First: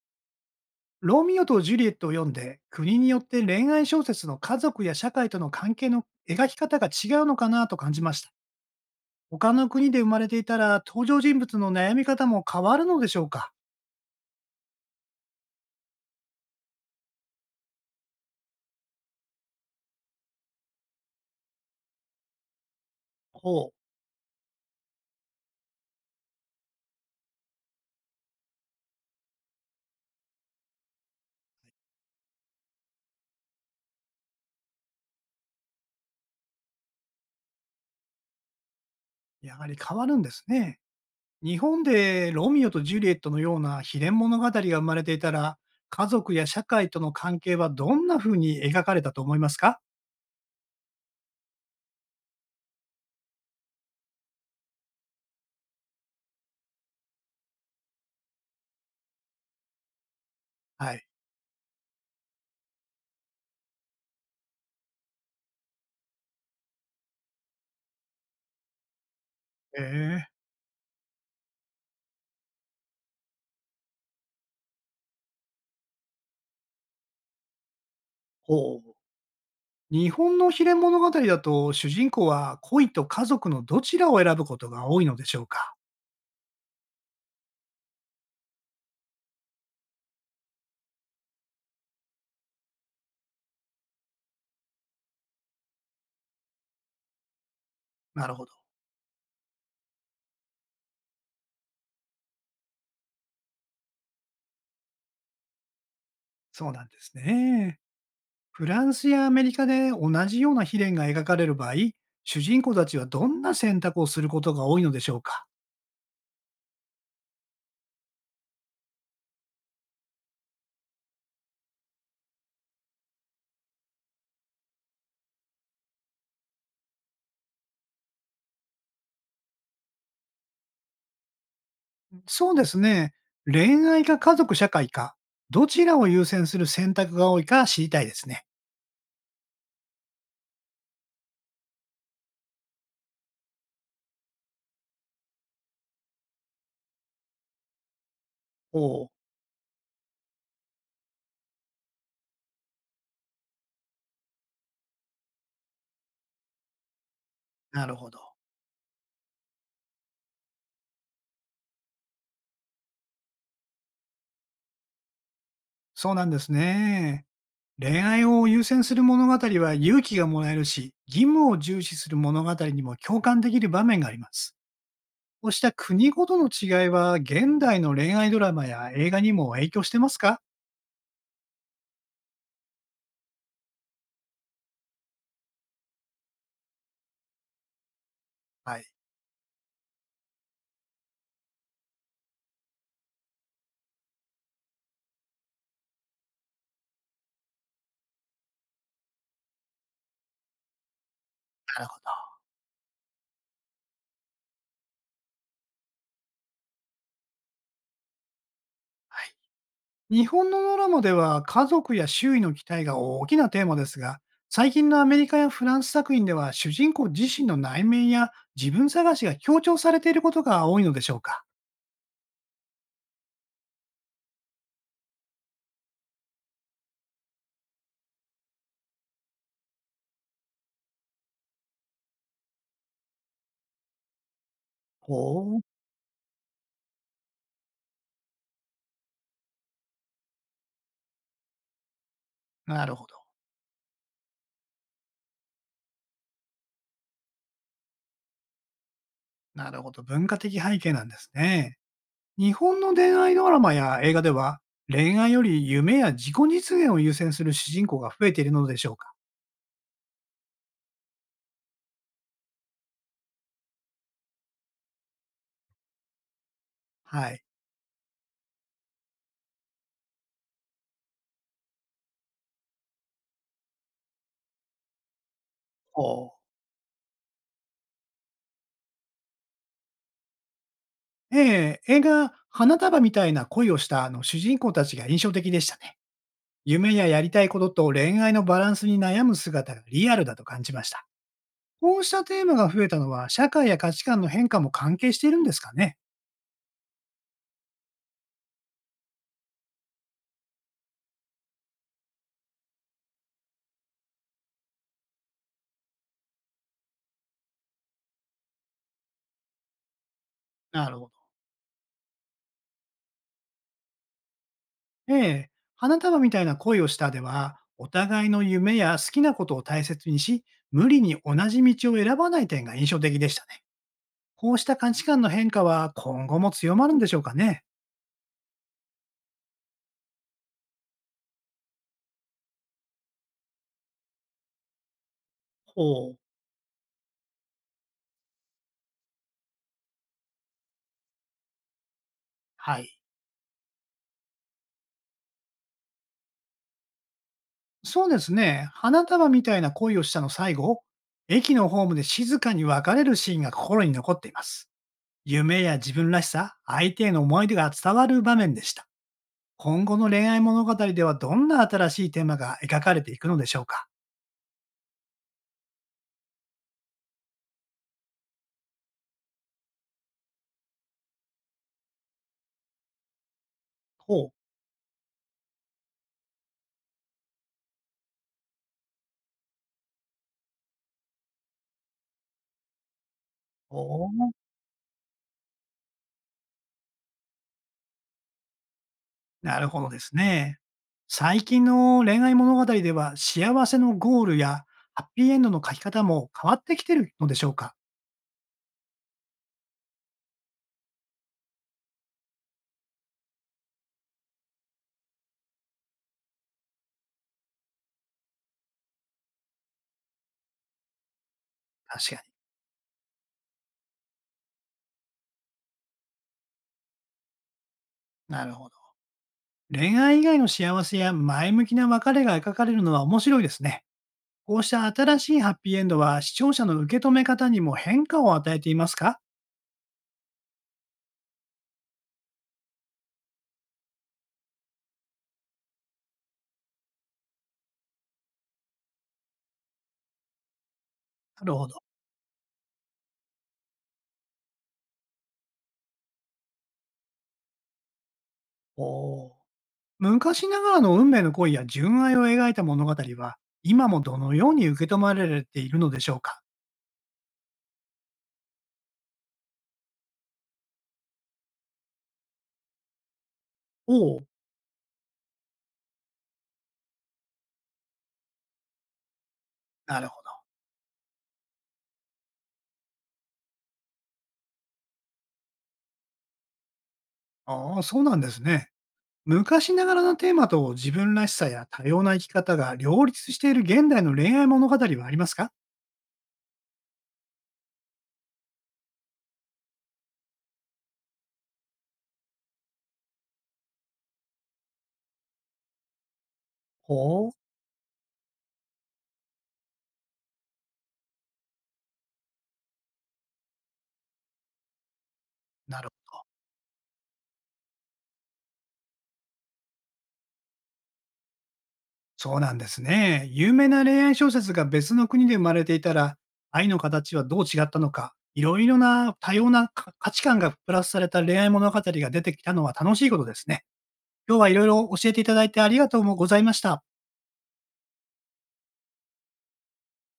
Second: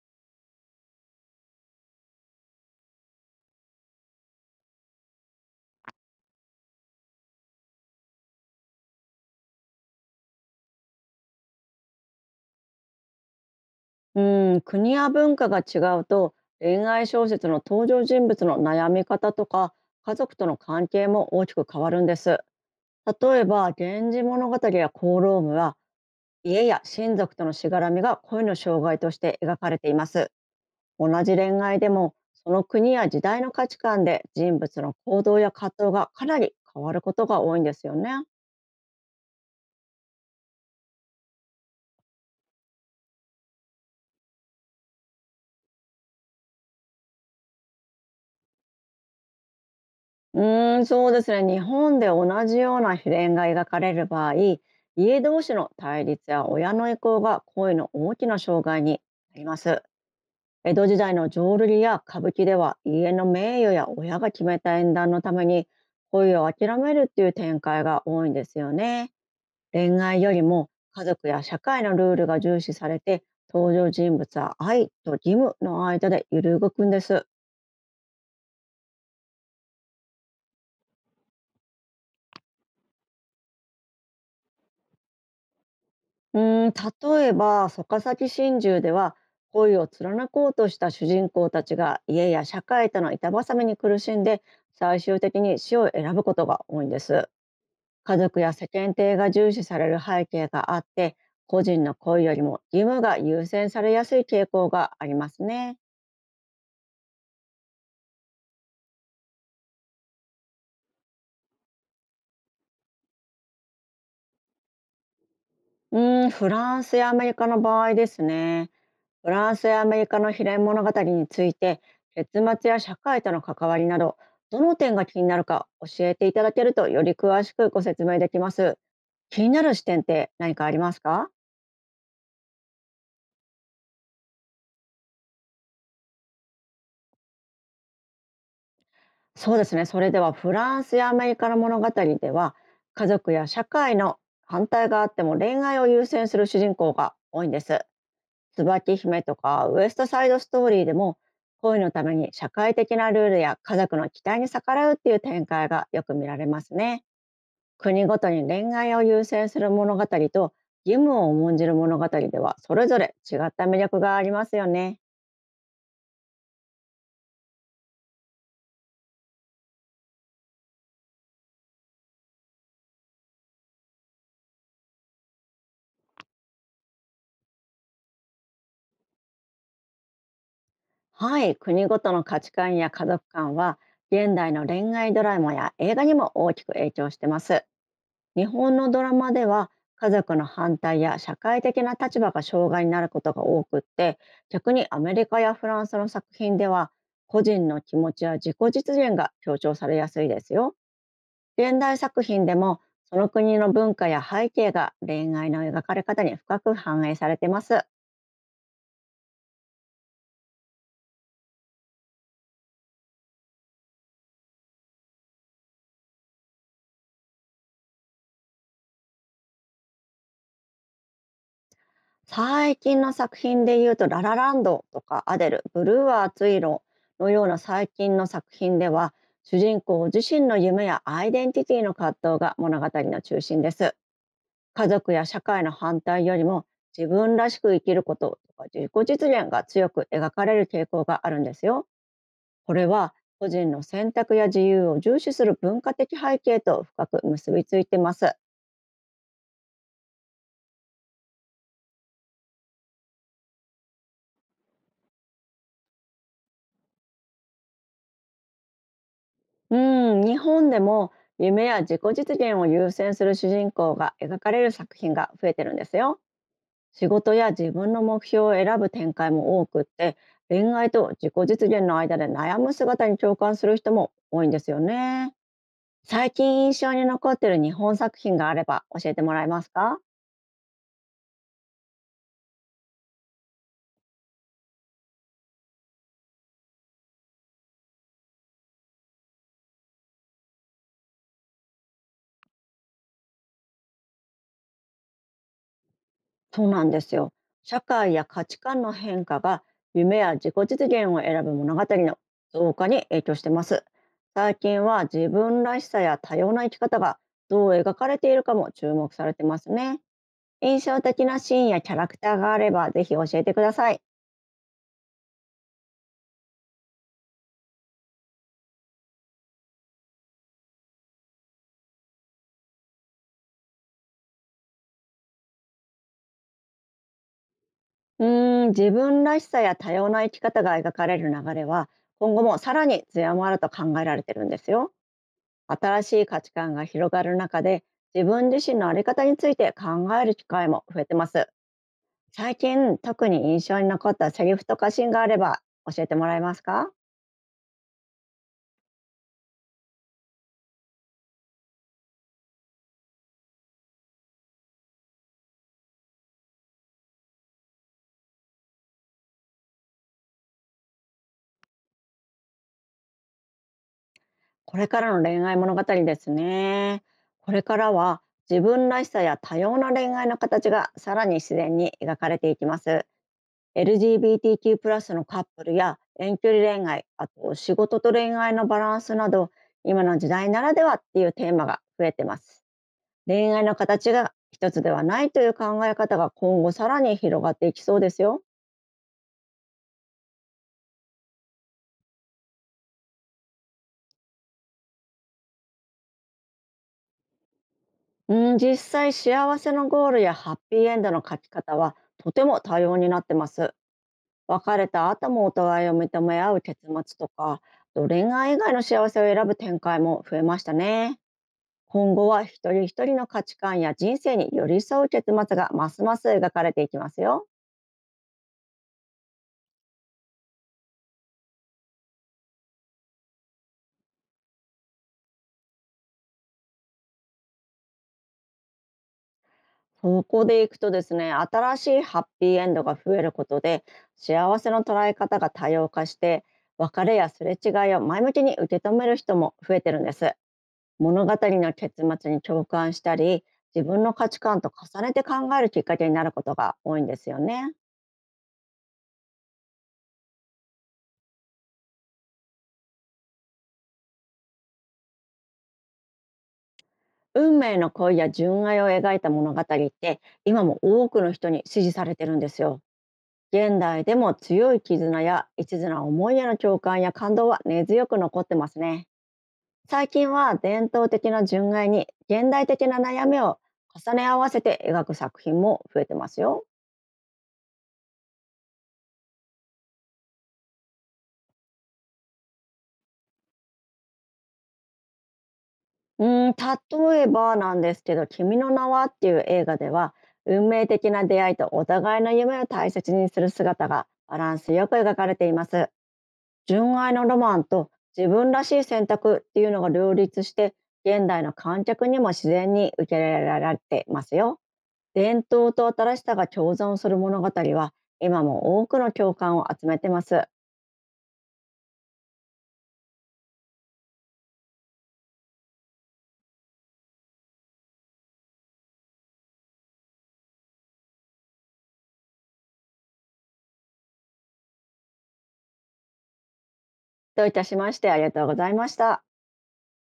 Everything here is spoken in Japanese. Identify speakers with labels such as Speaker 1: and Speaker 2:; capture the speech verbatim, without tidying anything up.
Speaker 1: ロミオとジュリエットを読んで、国によって恋愛小説の家族や社会との関係の描き方が違うのかなと感じました。他の国で生まれていたら、登場人物の悩み方も変わるのでしょうか。
Speaker 2: うん、国や文化が違うと恋愛小説の登場人物の悩み方とか家族との関係も大きく変わるんです。例え
Speaker 1: ほ
Speaker 2: ば
Speaker 1: う。
Speaker 2: 「源氏物語」や「功労務」は家や親族とのしがらみが恋の障害として描かれています。同じ恋愛でもその国や時代の価値観で人物の行動や葛藤がかなり変わることが多いんですよね。
Speaker 1: やはり変わるんですね。日本でロミオとジュリエットのような秘伝物語が生まれていたら、家族や社会との関係はどんな風に描かれたと思いますか。
Speaker 2: うーん、そうですね。日本で同じような悲恋が描かれる場合、家同士の対立や親の意向が恋の大きな障害になります。江戸
Speaker 1: は
Speaker 2: 時
Speaker 1: い。
Speaker 2: 代の浄瑠璃や歌舞伎では家の名誉や親が決めた縁談のために恋を諦めるっていう展開が多いんですよね。
Speaker 1: え
Speaker 2: 恋愛
Speaker 1: え。
Speaker 2: よりも家族や社会のルールが重視されて、登場人物は愛と義務の間で揺るぐくんです。
Speaker 1: ほう。日本の秘伝物語だと、主人公は恋と家族のどちらを選ぶことが多いのでしょうか？
Speaker 2: うーん、例えば、逆さき心中では、恋を貫こうとした主人公たちが家や社会との板挟みに苦しんで、最終的に死を選ぶことが多いんです。家
Speaker 1: なる
Speaker 2: 族
Speaker 1: ほど。
Speaker 2: や世間体が重視される背景があって、個人の恋よりも義務が優先されやすい傾向がありますね。
Speaker 1: そうなんですね。フランスやアメリカで同じような秘伝が描かれる場合、主人公たちはどんな選択をすることが多いのでしょうか？
Speaker 2: うーん、フランスやアメリカの場合ですね。フランスやアメリカの悲恋物語について、結末や社会との関わりなど、どの点が気になるか教えていただけると、より詳しくご説明できます。気になる視点って何かありますか？
Speaker 1: そうですね。恋愛か家族社会か、どちらを優先する選択が多いか知りたいですね。
Speaker 2: そうですね。それでは、フランスやアメリカの物語では、家族や社会の反対があっても恋愛を優先する主人公が多いんです。
Speaker 1: お
Speaker 2: 椿
Speaker 1: お、
Speaker 2: 姫とかウエストサイドストーリーでも、恋のために社会的なルールや家族の期待に逆らうっていう展開がよく見られますね。
Speaker 1: なる
Speaker 2: 国
Speaker 1: ほど。
Speaker 2: ごとに恋愛を優先する物語と義務を重んじる物語では、それぞれ違った魅力がありますよね。
Speaker 1: そうなんですね。恋愛を優先する物語は勇気がもらえるし、義務を重視する物語にも共感できる場面があります。こうした国ごとの違いは、現代の恋愛ドラマや映画にも影響してますか。
Speaker 2: はい、国ごとの価値観や家族観は現代の恋愛ドラマや映画にも大きく影響してます。日
Speaker 1: は
Speaker 2: 本の
Speaker 1: い。
Speaker 2: ドラマでは、家族の反対や社会的な立場が障害になることが多くって、逆にアメリカやフランスの作品では個人の気持ちや自己実現が強調されやすいですよ。現
Speaker 1: なる
Speaker 2: 代
Speaker 1: ほど。
Speaker 2: 作品でも、その国の文化や背景が恋愛の描かれ方に深く反映されてます。
Speaker 1: はい。日本のドラマでは家族や周囲の期待が大きなテーマですが、最近のアメリカやフランス作品では主人公自身の内面や自分探しが強調されていることが多いのでしょうか。
Speaker 2: 最近の作品で言うと「ララランド」とか「アデル」「ブルーは熱い色」のような最近の作品では、主人公自身の夢やアイデンティティの葛藤が物語の中心です。家族や社
Speaker 1: ほう。
Speaker 2: 会の反対よりも、自分らしく生きることとか自己実現が強く描かれる傾向があるんですよ。こ
Speaker 1: な
Speaker 2: れ
Speaker 1: るほ
Speaker 2: は
Speaker 1: ど。
Speaker 2: 個人の選択や自由を重視する文化的背景と深く結びついてます。
Speaker 1: なるほど。文化的背景なんですね。日本の恋愛ドラマや映画では、恋愛より夢や自己実現を優先する主人公が増えているのでしょうか。
Speaker 2: うん、日本でも夢や自己実現を優先する主人公が描かれる作品が増えてるんですよ。仕
Speaker 1: は
Speaker 2: 事
Speaker 1: い。
Speaker 2: や自分の目標を選ぶ展開も多くって、恋愛と自己実現の間で悩む姿に共感する人も多いんですよね。
Speaker 1: お。
Speaker 2: 最近印象に残ってる日本作品があれば教えてもらえますか？
Speaker 1: ええ、映画、花束みたいな恋をしたあの主人公たちが印象的でしたね。夢ややりたいことと恋愛のバランスに悩む姿がリアルだと感じました。こうしたテーマが増えたのは、社会や価値観の変化も関係しているんですかね。
Speaker 2: そうなんですよ。社会や価値観の変化が夢や自己実現を選ぶ物語の増加に影響してます。最近は自分らしさや多様な生き方がどう描かれているかも注目されてますね。印
Speaker 1: なる
Speaker 2: 象
Speaker 1: ほど。
Speaker 2: 的なシーンやキャラクターがあればぜひ教えてください。
Speaker 1: ええ、花束みたいな恋をしたでは、お互いの夢や好きなことを大切にし、無理に同じ道を選ばない点が印象的でしたね。こうした価値観の変化は今後も強まるんでしょうかね。
Speaker 2: うーん、自分らしさや多様な生き方が描かれる流れは、今後もさらに強まると考えられてるんですよ。新
Speaker 1: ほ
Speaker 2: し
Speaker 1: う。
Speaker 2: い価値観が広がる中で、自分自身の在り方について考える機会も増えてます。最
Speaker 1: はい。
Speaker 2: 近特に印象に残ったセリフとかシーンがあれば教えてもらえますか？
Speaker 1: そうですね。花束みたいな恋をしたの最後、駅のホームで静かに別れるシーンが心に残っています。夢や自分らしさ、相手への思い出が伝わる場面でした。今後の恋愛物語ではどんな新しいテーマが描かれていくのでしょうか。
Speaker 2: これからの恋愛物語ですね。これからは、自分らしさや多様な恋愛の形がさらに自然に描かれていきます。
Speaker 1: ほう。
Speaker 2: エルジービーティーキュープラス, のカップルや遠距離恋愛、あと仕事と恋愛のバランスなど、今の時代ならではっていうテーマが増えてます。恋愛の
Speaker 1: お
Speaker 2: 形
Speaker 1: お、
Speaker 2: が一つではないという考え方が、今後さらに広がっていきそうですよ。
Speaker 1: なるほどですね。最近の恋愛物語では、幸せのゴールやハッピーエンドの書き方も変わってきてるのでしょうか？
Speaker 2: うん、実際幸せのゴールやハッピーエンドの書き方はとても多様になってます。別れた後もお互いを認め合う結末とか、あと恋愛以外の幸せを選ぶ展開も増えましたね。
Speaker 1: 確
Speaker 2: 今
Speaker 1: か
Speaker 2: 後
Speaker 1: に。
Speaker 2: は一人一人の価値観や人生に寄り添う結末がますます描かれていきますよ。
Speaker 1: なるほど。恋愛以外の幸せや前向きな別れが描かれるのは面白いですね。こうした新しいハッピーエンドは、視聴者の受け止め方にも変化を与えていますか？
Speaker 2: そこでいくとですね、新しいハッピーエンドが増えることで、幸せの捉え方が多様化して、別れやすれ違いを前向きに受け止める人も増えてるんです。物語
Speaker 1: なるほ
Speaker 2: の
Speaker 1: ど。
Speaker 2: 結末に共感したり、自分の価値観と重ねて考えるきっかけになることが多いんですよね。
Speaker 1: おお。昔ながらの運命の恋や純愛を描いた物語は、今もどのように受け止まられているのでしょうか？
Speaker 2: 運命の恋や純愛を描いた物語って、今も多くの人に支持されてるんですよ。現
Speaker 1: お
Speaker 2: 代で
Speaker 1: お、
Speaker 2: も強い絆や一途な思いへの共感や感動は根強く残ってますね。
Speaker 1: なる
Speaker 2: 最
Speaker 1: ほど。
Speaker 2: 近は伝統的な純愛に現代的な悩みを重ね合わせて描く作品も増えてますよ。
Speaker 1: ああ、そうなんですね。昔ながらのテーマと自分らしさや多様な生き方が両立している現代の恋愛物語はありますか。
Speaker 2: うーん、例えばなんですけど「君の名は」っていう映画では、運命的な出会いとお互いの夢を大切にする姿がバランスよく描かれています。純愛の
Speaker 1: ほう。
Speaker 2: ロマンと自分らしい選択っていうのが両立して、現代の観客にも自然に受け入れられてますよ。伝統
Speaker 1: なる
Speaker 2: と
Speaker 1: ほど。
Speaker 2: 新しさが共存する物語は今も多くの共感を集めてます。
Speaker 1: そうなんですね。有名な恋愛小説が別の国で生まれていたら、愛の形はどう違ったのか、いろいろな多様なか価値観がプラスされた恋愛物語が出てきたのは楽しいことですね。今日はいろいろ教えていただいてありがとうもございました。
Speaker 2: どういたしまして。ありがとうございました。